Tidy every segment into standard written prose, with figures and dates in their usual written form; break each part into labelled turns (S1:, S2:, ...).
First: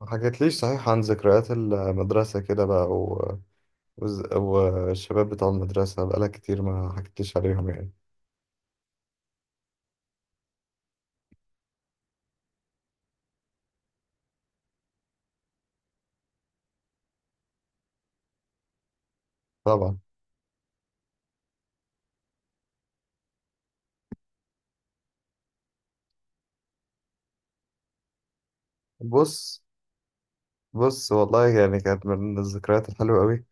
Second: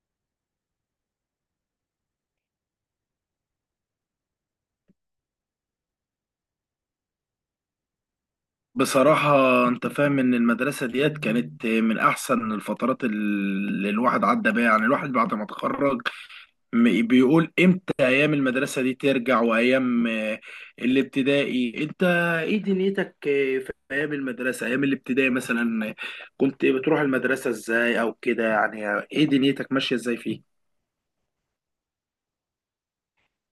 S1: ما حكيتليش صحيح عن ذكريات المدرسة كده بقى والشباب بتاع المدرسة بقالك كتير، ما حكيتليش عليهم يعني.
S2: بصراحة، أنت فاهم إن المدرسة ديت كانت من أحسن الفترات اللي الواحد عدى بيها. يعني الواحد بعد ما اتخرج بيقول إمتى أيام المدرسة دي ترجع.
S1: طبعا.
S2: وأيام الابتدائي، أنت إيه دنيتك آه، في أيام المدرسة، أيام الابتدائي مثلا كنت بتروح المدرسة إزاي، أو كده؟ يعني إيه
S1: بص
S2: دنيتك ماشية إزاي فيه؟
S1: بص والله يعني، كانت من الذكريات الحلوة قوي.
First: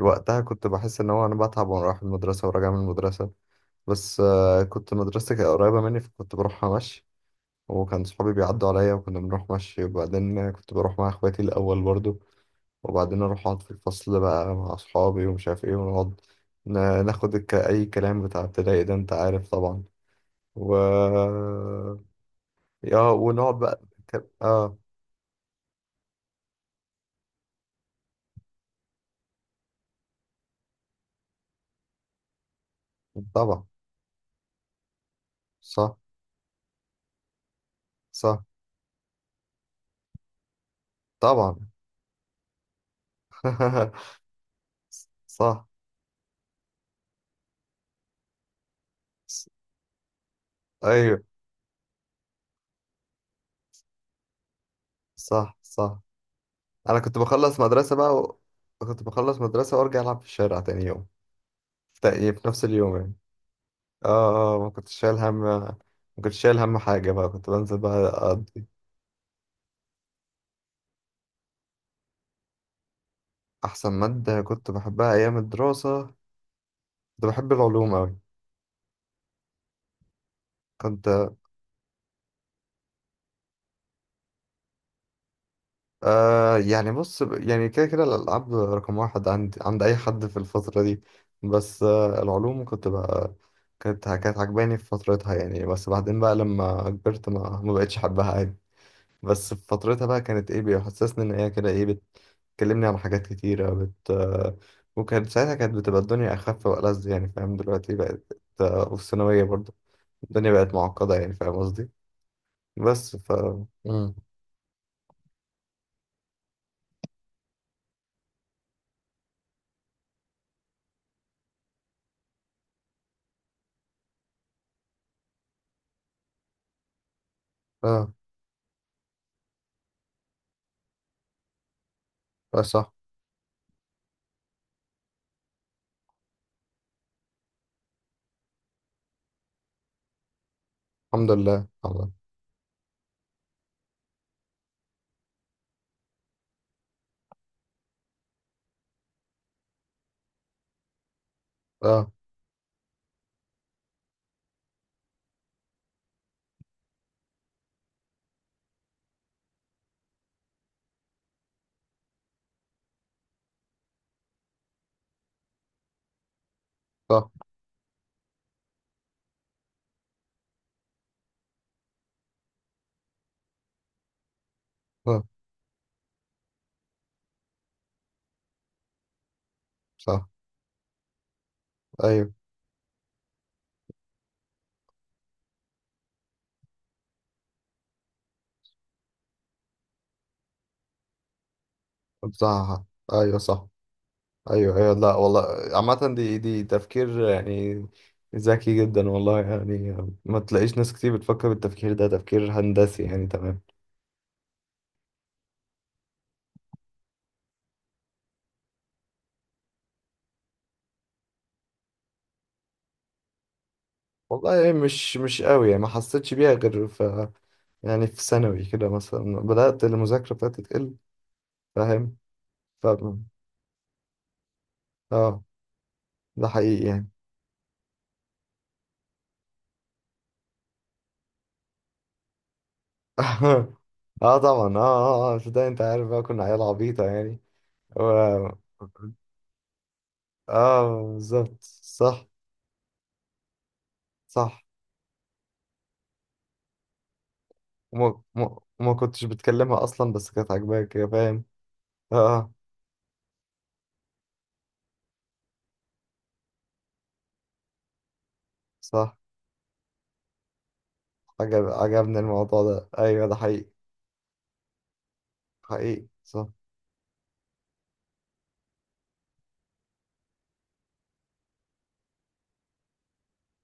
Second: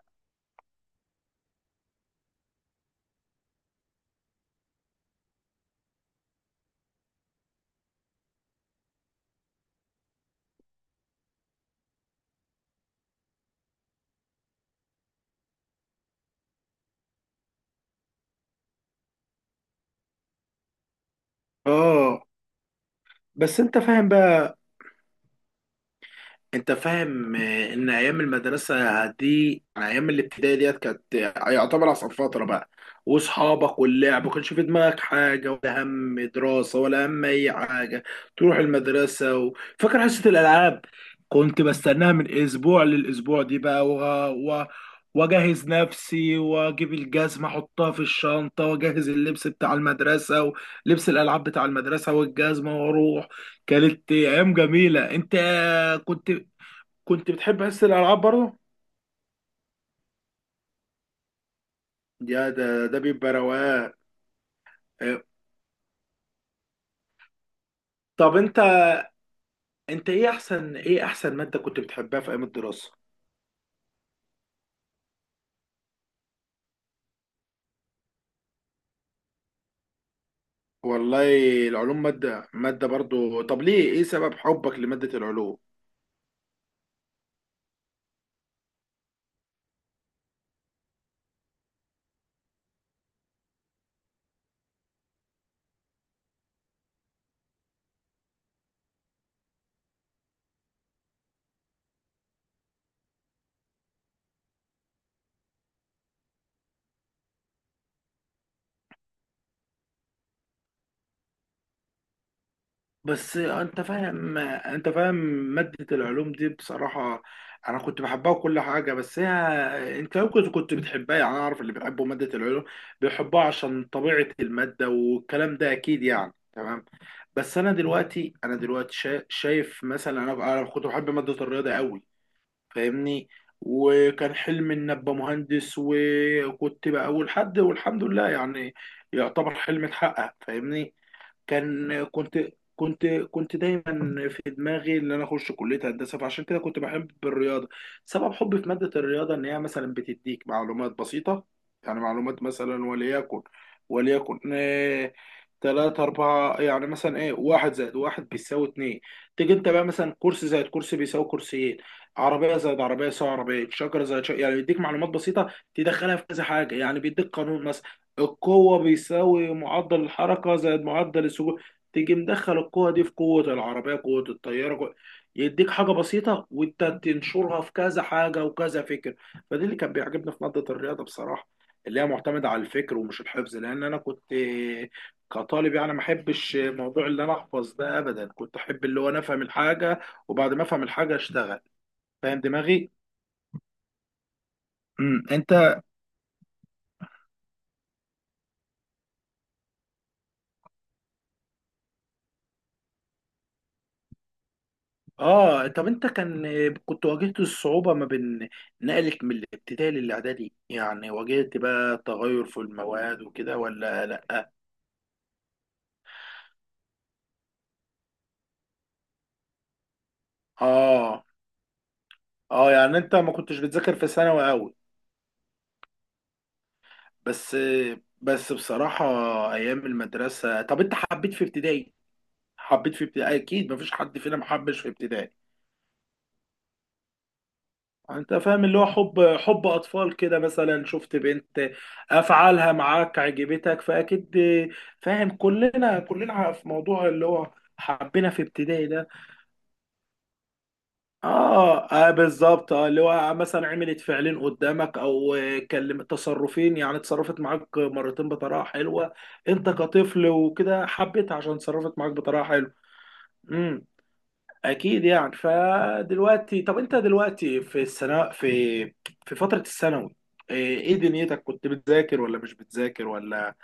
S1: وقتها كنت بحس ان هو انا بتعب وانا رايح المدرسة وراجع من المدرسة. بس كنت مدرستي كانت قريبة مني، فكنت بروحها مشي. وكان صحابي بيعدوا عليا وكنا بنروح مشي، وبعدين كنت بروح مع اخواتي الاول برضو. وبعدين اروح اقعد في الفصل بقى مع اصحابي ومش عارف ايه، ونقعد ناخد اي كلام، بتاع ابتدائي ده انت عارف طبعا. و
S2: آه،
S1: اه ونقعد
S2: بس أنت
S1: بقى.
S2: فاهم
S1: ك...
S2: بقى،
S1: اه
S2: انت فاهم ان ايام المدرسه دي، ايام الابتدائي ديت، كانت يعتبر اصعب فتره بقى.
S1: طبعا.
S2: واصحابك واللعب، ما كانش في دماغك حاجه، ولا
S1: صح،
S2: هم دراسه ولا هم اي حاجه.
S1: صح،
S2: تروح المدرسه فاكر حصه الالعاب؟ كنت
S1: طبعا.
S2: بستناها من اسبوع للاسبوع دي بقى و... و... واجهز
S1: صح،
S2: نفسي، واجيب الجزمه احطها في الشنطه، واجهز اللبس
S1: ص-
S2: بتاع المدرسه، ولبس
S1: ايوه،
S2: الالعاب بتاع المدرسه والجزمه، واروح. كانت ايام جميله، انت.
S1: صح، صح.
S2: كنت
S1: انا كنت
S2: كنت
S1: بخلص
S2: بتحب حس
S1: مدرسة بقى
S2: الالعاب برضه.
S1: كنت بخلص مدرسة وارجع العب في الشارع تاني يوم. في تق- في
S2: يا
S1: نفس
S2: ده،
S1: اليوم
S2: ده
S1: يعني.
S2: بيبقى رواق.
S1: اه، اه، ما كنتش شايل
S2: آه،
S1: هم، ما كنتش شايل هم حاجة بقى، كنت بنزل
S2: طب
S1: بقى.
S2: انت، انت ايه احسن، ايه احسن ماده كنت بتحبها في ايام الدراسه؟
S1: أحسن مادة كنت بحبها أيام الدراسة، كنت بحب العلوم أوي. كنت
S2: والله، العلوم ماده برضه، طب ليه؟ ايه سبب حبك لماده العلوم؟
S1: آه يعني بص، يعني كده الألعاب رقم واحد عند أي حد في الفترة دي. بس العلوم كنت بقى، كانت عجباني في فترتها يعني. بس بعدين بقى لما كبرت ما بقتش أحبها عادي. بس في فترتها بقى كانت إيه، بيحسسني إن هي كده إيه، بتكلمني عن حاجات كتيرة بت آه وكانت ساعتها كانت بتبقى الدنيا أخف وألذ، يعني فاهم، دلوقتي بقت وفي الثانوية برضه الدنيا بقت معقدة، يعني فاهم قصدي. بس ف
S2: بس انت
S1: مم.
S2: فاهم انت فاهم مادة العلوم دي بصراحة انا كنت بحبها وكل حاجة، بس هي انت ممكن كنت بتحبها. يعني انا اعرف اللي بيحبوا مادة العلوم بيحبوها عشان طبيعة المادة والكلام ده، اكيد يعني، تمام. بس انا
S1: اه،
S2: دلوقتي انا دلوقتي شايف مثلا، انا كنت بحب مادة الرياضة قوي،
S1: اه، صح.
S2: فاهمني؟ وكان حلمي ان ابقى مهندس، وكنت بقى اول حد، والحمد لله يعني، يعتبر حلمي اتحقق، فاهمني؟
S1: الحمد لله،
S2: كان
S1: الله.
S2: كنت كنت كنت دايما في دماغي ان انا اخش كليه هندسه، فعشان كده كنت بحب الرياضه. سبب حبي في ماده الرياضه ان هي مثلا بتديك معلومات بسيطه.
S1: اه،
S2: يعني معلومات مثلا، وليكن تلاتة أربعة. يعني مثلا إيه، واحد زائد واحد بيساوي اتنين. تيجي أنت بقى مثلا، كرسي زائد كرسي بيساوي كرسيين، عربية زائد عربية يساوي عربية، شجرة زائد شجرة. يعني بيديك معلومات بسيطة تدخلها في كذا حاجة. يعني بيديك
S1: صح،
S2: قانون مثلا، القوة بيساوي معدل الحركة زائد معدل السكون. تيجي مدخل القوة دي في قوة العربية، قوة الطيارة، قوة.
S1: اه،
S2: يديك حاجة بسيطة وانت تنشرها في كذا حاجة وكذا فكر. فدي اللي كان
S1: صح،
S2: بيعجبني في مادة الرياضة بصراحة، اللي هي
S1: ايوه،
S2: معتمدة على الفكر ومش الحفظ. لأن أنا كنت كطالب يعني ما أحبش موضوع اللي أنا أحفظ ده أبدا. كنت أحب اللي هو أنا أفهم الحاجة، وبعد ما أفهم الحاجة أشتغل. فاهم
S1: صح،
S2: دماغي؟
S1: ايوه، صح، ايوه، ايوه، لا والله.
S2: أنت.
S1: عامة دي تفكير يعني، ذكي جدا والله يعني. ما تلاقيش ناس كتير بتفكر بالتفكير ده، تفكير هندسي يعني، تمام.
S2: طب انت كنت واجهت الصعوبة ما بين نقلك من الابتدائي للاعدادي؟ يعني واجهت بقى تغير في المواد وكده، ولا لا؟
S1: والله، مش قوي يعني، ما حسيتش بيها غير في، يعني في ثانوي كده مثلا بدأت المذاكرة بتاعتي تقل،
S2: اه
S1: فاهم.
S2: اه
S1: ف
S2: يعني انت ما كنتش بتذاكر في ثانوي قوي؟
S1: اه ده حقيقي يعني.
S2: بس بس بصراحة، ايام المدرسة، طب انت حبيت في ابتدائي؟ حبيت في ابتدائي، اكيد ما فيش حد فينا
S1: اه، طبعا، اه،
S2: محبش في ابتدائي.
S1: اه، اه، في ده انت عارف بقى، كنا عيال عبيطة يعني و...
S2: انت فاهم اللي هو حب اطفال كده مثلا،
S1: اه،
S2: شفت
S1: بالظبط،
S2: بنت
S1: صح.
S2: افعالها معاك عجبتك، فاكيد
S1: صح،
S2: فاهم؟ كلنا في موضوع اللي هو
S1: وما
S2: حبينا في
S1: وما
S2: ابتدائي
S1: وما
S2: ده.
S1: كنتش بتكلمها اصلا، بس كانت عاجباك، يا فاهم.
S2: اه، آه،
S1: اه، اه.
S2: بالظبط، اه، اللي هو مثلا عملت فعلين قدامك او تصرفين. يعني اتصرفت معاك مرتين بطريقه حلوه،
S1: صح.
S2: انت كطفل وكده، حبيت عشان
S1: عجب
S2: تصرفت معاك
S1: عجبني
S2: بطريقه
S1: الموضوع
S2: حلوه.
S1: ده، ايوه، ده حقيقي.
S2: اكيد يعني.
S1: حقيقي، صح.
S2: فدلوقتي، طب انت دلوقتي في السنه، في فتره الثانوي، إيه دنيتك؟ كنت بتذاكر ولا مش بتذاكر؟ ولا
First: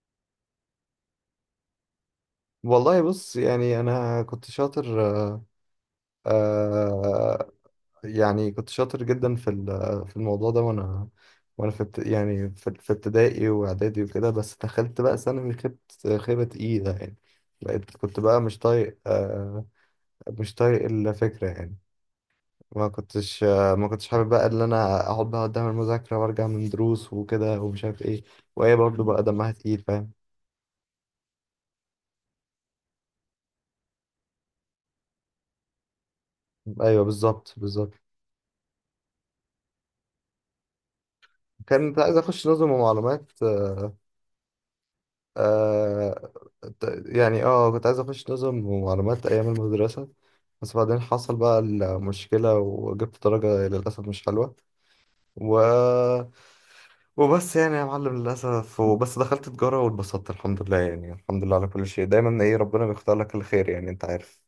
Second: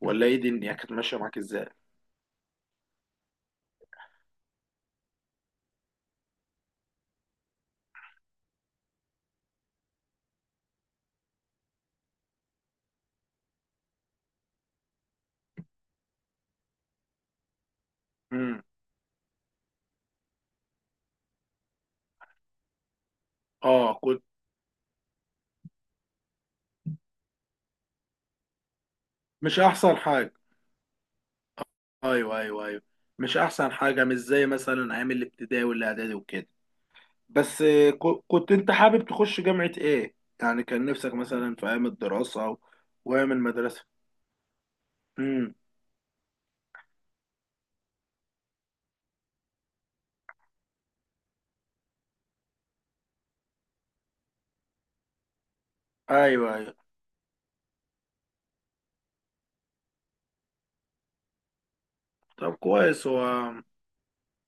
S2: ولا ايه، دنيا كانت ماشيه معاك ازاي؟
S1: والله بص، يعني انا كنت شاطر. آه يعني كنت شاطر جدا في في الموضوع ده. وانا في يعني في ابتدائي واعدادي وكده. بس دخلت بقى ثانوي، خبت خيبة تقيلة يعني. بقيت كنت بقى مش
S2: امم،
S1: طايق مش طايق الفكرة يعني. ما
S2: اه.
S1: كنتش
S2: كنت
S1: حابب بقى ان انا اقعد بقى قدام المذاكرة، وارجع من دروس وكده ومش عارف ايه. وهي برضه بقى دمها
S2: مش
S1: تقيل،
S2: احسن
S1: فاهم.
S2: حاجه. ايوه، ايوه، ايوه. مش احسن حاجه، مش زي مثلا ايام الابتدائي والاعدادي وكده.
S1: ايوه، بالظبط،
S2: بس
S1: بالظبط.
S2: كنت انت حابب تخش جامعه ايه؟ يعني كان نفسك مثلا في ايام
S1: كنت عايز اخش
S2: الدراسه
S1: نظم ومعلومات.
S2: وايام المدرسه. امم.
S1: آه يعني كنت عايز اخش نظم ومعلومات ايام المدرسة. بس بعدين حصل بقى المشكلة، وجبت درجة للأسف مش حلوة و...
S2: ايوه ايوه.
S1: وبس يعني، يا معلم للأسف. وبس دخلت تجارة واتبسطت، الحمد لله يعني، الحمد لله على كل شيء دايما.
S2: طب
S1: ايه، ربنا
S2: كويس
S1: بيختار لك
S2: هو.
S1: الخير يعني، انت عارف.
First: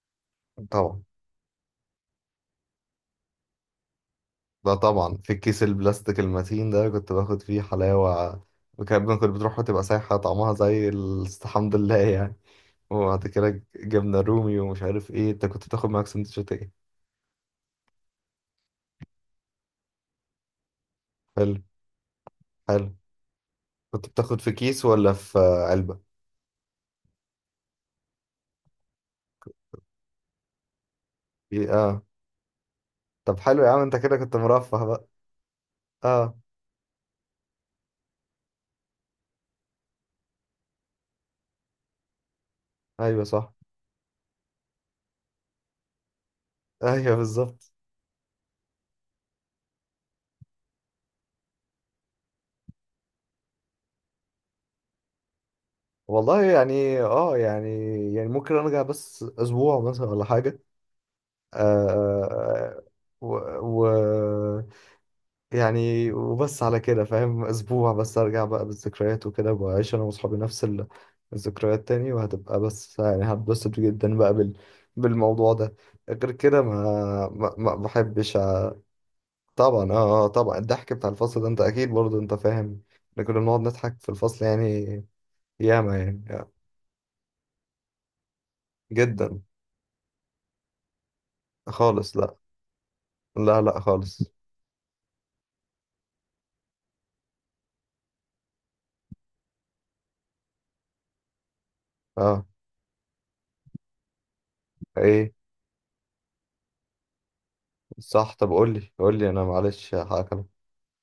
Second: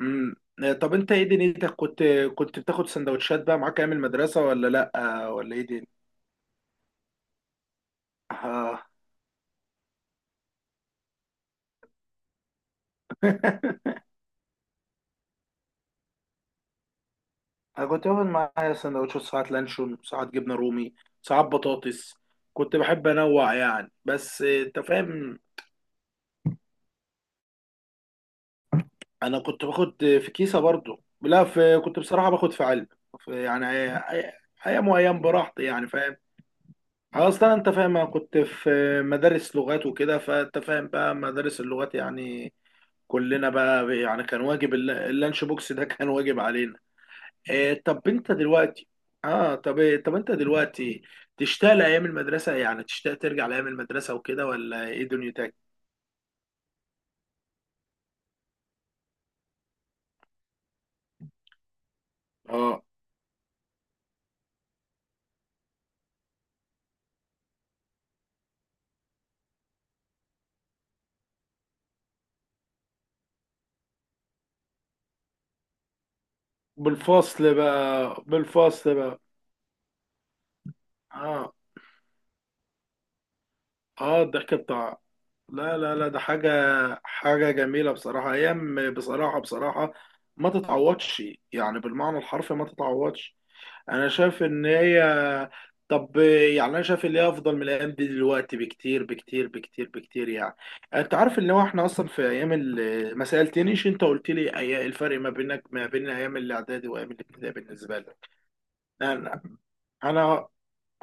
S2: امم. طب
S1: طبعا.
S2: انت ايه دنيتك، كنت بتاخد سندوتشات بقى معاك ايام المدرسه ولا
S1: ده
S2: لا؟
S1: طبعا في
S2: ولا
S1: الكيس
S2: ايه دي؟
S1: البلاستيك المتين ده كنت باخد فيه حلاوة.
S2: اه.
S1: كنت بتروح وتبقى سايحة طعمها زي الحمد لله يعني. وبعد كده جبنة رومي ومش عارف ايه. انت كنت بتاخد معاك سندوتشات ايه؟
S2: انا كنت باخد معايا سندوتشات، ساعات لانشون، ساعات جبنه رومي، ساعات
S1: حلو.
S2: بطاطس. كنت
S1: حلو.
S2: بحب انوع يعني.
S1: كنت بتاخد
S2: بس
S1: في
S2: آه، انت
S1: كيس ولا
S2: فاهم،
S1: في علبة؟
S2: انا كنت باخد في كيسه برضو. لا،
S1: ايه،
S2: في، كنت
S1: اه.
S2: بصراحه باخد في علب،
S1: طب
S2: في،
S1: حلو
S2: يعني.
S1: يا عم، انت كده
S2: أي-
S1: كنت مرفه
S2: ايام
S1: بقى.
S2: وايام، براحتي يعني، فاهم؟
S1: اه،
S2: اصلا انت فاهم انا كنت في مدارس لغات وكده، فانت فاهم بقى مدارس اللغات يعني.
S1: ايوه،
S2: كلنا
S1: صح.
S2: بقى يعني كان واجب، اللانش بوكس ده كان واجب علينا.
S1: ايوه، بالظبط.
S2: إيه طب انت دلوقتي، طب انت دلوقتي تشتاق لايام المدرسه؟ يعني تشتاق ترجع لايام المدرسه وكده، ولا ايه دنيتك؟
S1: والله يعني، يعني يعني ممكن ارجع بس اسبوع مثلا ولا حاجة. آه
S2: اه.
S1: آه، و, و... يعني وبس على كده فاهم، اسبوع بس ارجع بقى بالذكريات وكده واعيش انا واصحابي نفس الذكريات تاني. وهتبقى بس يعني هتبسط جدا بقى بالموضوع ده. غير كده ما ما,
S2: بالفصل
S1: ما
S2: بقى،
S1: بحبش
S2: بالفصل بقى.
S1: طبعا. طبعا، الضحك بتاع الفصل ده
S2: اه،
S1: انت اكيد برضه انت فاهم. احنا كنا بنقعد نضحك في
S2: اه،
S1: الفصل
S2: الضحك بتاع،
S1: يعني،
S2: لا لا
S1: ياما
S2: لا، ده
S1: يعني،
S2: حاجه، حاجه جميله بصراحه. ايام بصراحه،
S1: جدا.
S2: بصراحه ما تتعوضش، يعني
S1: خالص،
S2: بالمعنى
S1: لا.
S2: الحرفي ما تتعوضش.
S1: لا، لا،
S2: انا
S1: خالص.
S2: شايف ان هي، طب، يعني انا شايف اللي هي افضل من الايام دي دلوقتي بكتير بكتير بكتير بكتير يعني. انت عارف ان هو احنا اصلا في
S1: اه،
S2: ايام ما سالتنيش انت، قلت لي الفرق ما
S1: ايه،
S2: بينك، ما بين ايام الاعدادي وايام الابتدائي بالنسبه لك.
S1: صح. طب قول لي، قول لي،
S2: انا
S1: انا معلش هاكلم.
S2: انا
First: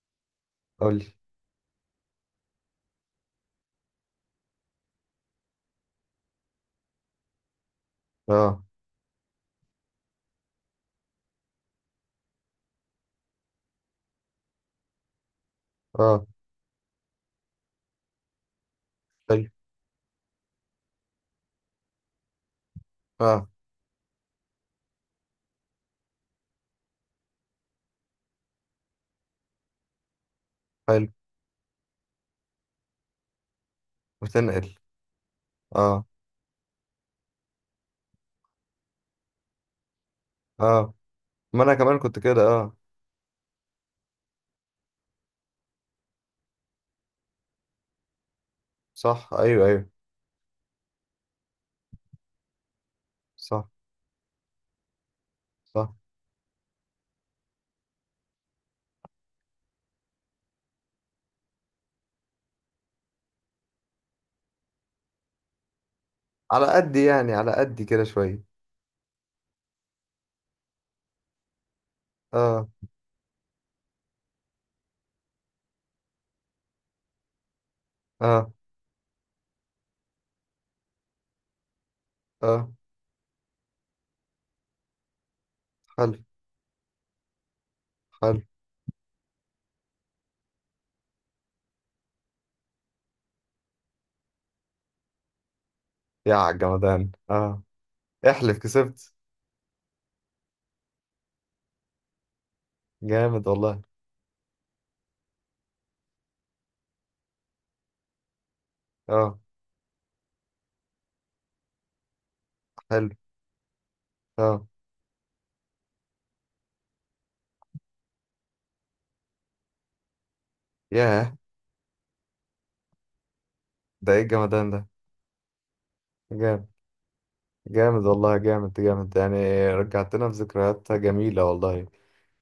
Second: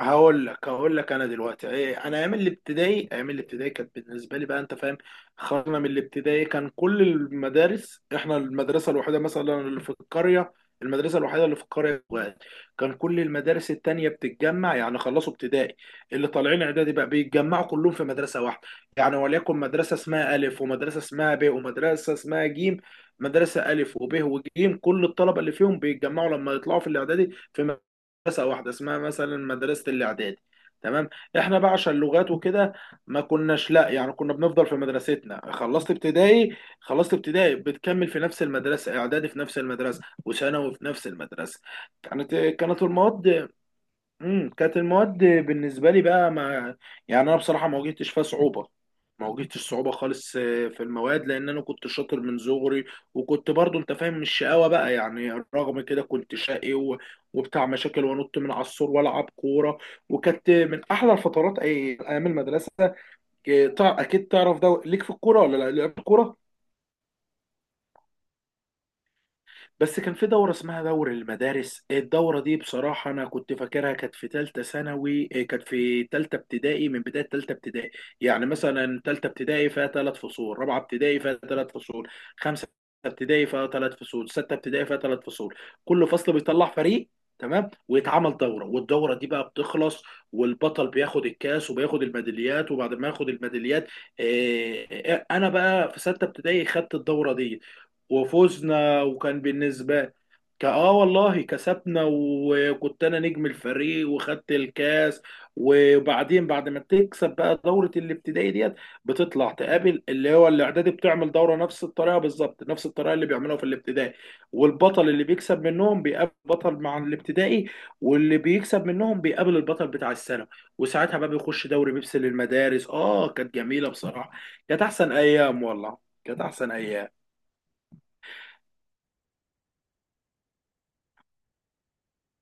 S2: هقول لك هقول
S1: قول لي.
S2: لك انا دلوقتي انا ايام الابتدائي، ايام الابتدائي كانت بالنسبه لي بقى، انت فاهم، خرجنا من الابتدائي. كان كل المدارس، احنا
S1: اه،
S2: المدرسه الوحيده مثلا اللي في القريه، المدرسه الوحيده اللي في القريه واحد. كان كل المدارس التانية بتتجمع. يعني خلصوا ابتدائي،
S1: اه،
S2: اللي طالعين اعدادي بقى بيتجمعوا كلهم في مدرسه واحده. يعني
S1: حلو،
S2: وليكن مدرسه اسمها الف، ومدرسه اسمها ب، ومدرسه اسمها جيم.
S1: اه،
S2: مدرسه الف وب وجيم، كل الطلبه اللي فيهم بيتجمعوا لما يطلعوا في الاعدادي في مدرسة واحدة اسمها مثلا مدرسة الإعدادي،
S1: حلو.
S2: تمام. احنا بقى عشان لغات وكده، ما كناش، لا يعني كنا بنفضل
S1: بتنقل.
S2: في مدرستنا. خلصت
S1: اه،
S2: ابتدائي، خلصت ابتدائي بتكمل في نفس المدرسة اعدادي، في نفس المدرسة، وثانوي في
S1: اه،
S2: نفس المدرسة.
S1: ما انا كمان كنت
S2: كانت
S1: كده، اه.
S2: كانت المواد، امم، كانت المواد بالنسبه لي بقى، ما، يعني انا بصراحه ما واجهتش فيها صعوبه. ما
S1: صح،
S2: واجهتش
S1: ايوه، ايوه،
S2: صعوبه خالص في المواد، لان انا كنت شاطر من صغري. وكنت
S1: صح،
S2: برضو انت فاهم مش شقاوه بقى، يعني رغم
S1: صح.
S2: كده كنت شقي وبتاع مشاكل، وانط من على السور والعب كوره. وكانت من احلى الفترات، ايام المدرسه. اكيد تعرف ده ليك في الكوره ولا لا؟ لعبت كوره؟
S1: على قد يعني، على قد كده شويه.
S2: بس كان في دورة اسمها دور المدارس، الدورة دي
S1: اه،
S2: بصراحة أنا كنت فاكرها كانت في تالتة ثانوي، كانت في تالتة ابتدائي. من بداية تالتة ابتدائي، يعني
S1: اه،
S2: مثلا تالتة ابتدائي فيها تلات فصول، رابعة ابتدائي فيها تلات فصول، خمسة
S1: اه.
S2: ابتدائي فيها تلات فصول، ستة ابتدائي فيها تلات فصول. كل
S1: حلو.
S2: فصل بيطلع فريق، تمام، ويتعمل
S1: حلو
S2: دورة، والدورة دي بقى بتخلص، والبطل بياخد الكاس وبياخد الميداليات. وبعد ما ياخد الميداليات، إيه، إيه، أنا بقى في ستة
S1: يا
S2: ابتدائي خدت
S1: عالجمدان،
S2: الدورة دي،
S1: اه. احلف
S2: وفزنا.
S1: كسبت؟
S2: وكان بالنسبة، اه والله كسبنا، وكنت انا نجم
S1: جامد والله.
S2: الفريق، وخدت الكاس. وبعدين بعد ما تكسب بقى دورة الابتدائي ديت،
S1: اه،
S2: بتطلع تقابل اللي هو الاعدادي، بتعمل دورة نفس الطريقة بالظبط، نفس
S1: حلو،
S2: الطريقة اللي بيعملوها في الابتدائي.
S1: اه،
S2: والبطل اللي بيكسب منهم بيقابل بطل مع الابتدائي، واللي بيكسب منهم بيقابل البطل بتاع السنة، وساعتها بقى
S1: ياه،
S2: بيخش دوري بيبسي للمدارس. اه، كانت جميلة
S1: ده ايه
S2: بصراحة،
S1: الجمدان
S2: كانت
S1: ده.
S2: احسن ايام والله، كانت
S1: جامد،
S2: احسن ايام.
S1: جامد والله، جامد جامد يعني، رجعتنا في ذكريات جميلة والله.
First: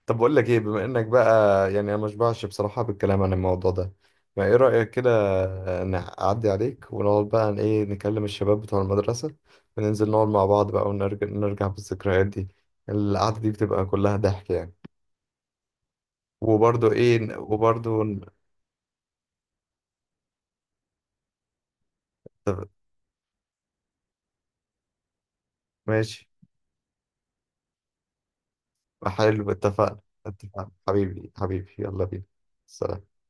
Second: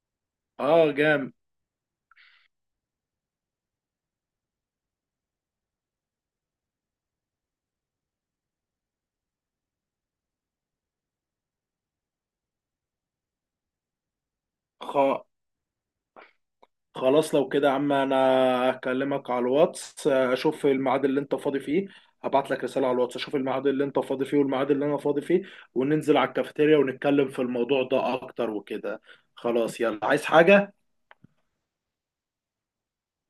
S1: طب بقول لك ايه؟ بما
S2: اه
S1: انك
S2: جامد.
S1: بقى، يعني انا مشبعش بصراحة بالكلام عن الموضوع ده. ما ايه رأيك كده، نعدي عليك ونقعد بقى، عن ايه، نكلم الشباب بتوع المدرسة، وننزل نقعد مع بعض بقى ونرجع بالذكريات دي. القعدة دي بتبقى كلها ضحك يعني.
S2: خ...
S1: وبرضه ايه ن-
S2: خلاص لو كده يا عم،
S1: وبرضه
S2: انا
S1: ن-
S2: هكلمك على الواتس اشوف الميعاد اللي انت فاضي فيه. هبعت لك
S1: طب
S2: رسالة على الواتس، اشوف الميعاد اللي انت فاضي فيه والميعاد اللي انا فاضي فيه، وننزل
S1: ماشي،
S2: على الكافيتيريا ونتكلم في الموضوع ده اكتر وكده.
S1: حلو،
S2: خلاص،
S1: اتفقنا.
S2: يلا، عايز
S1: اتفقنا،
S2: حاجة؟
S1: حبيبي، حبيبي، يلا بينا. سلام.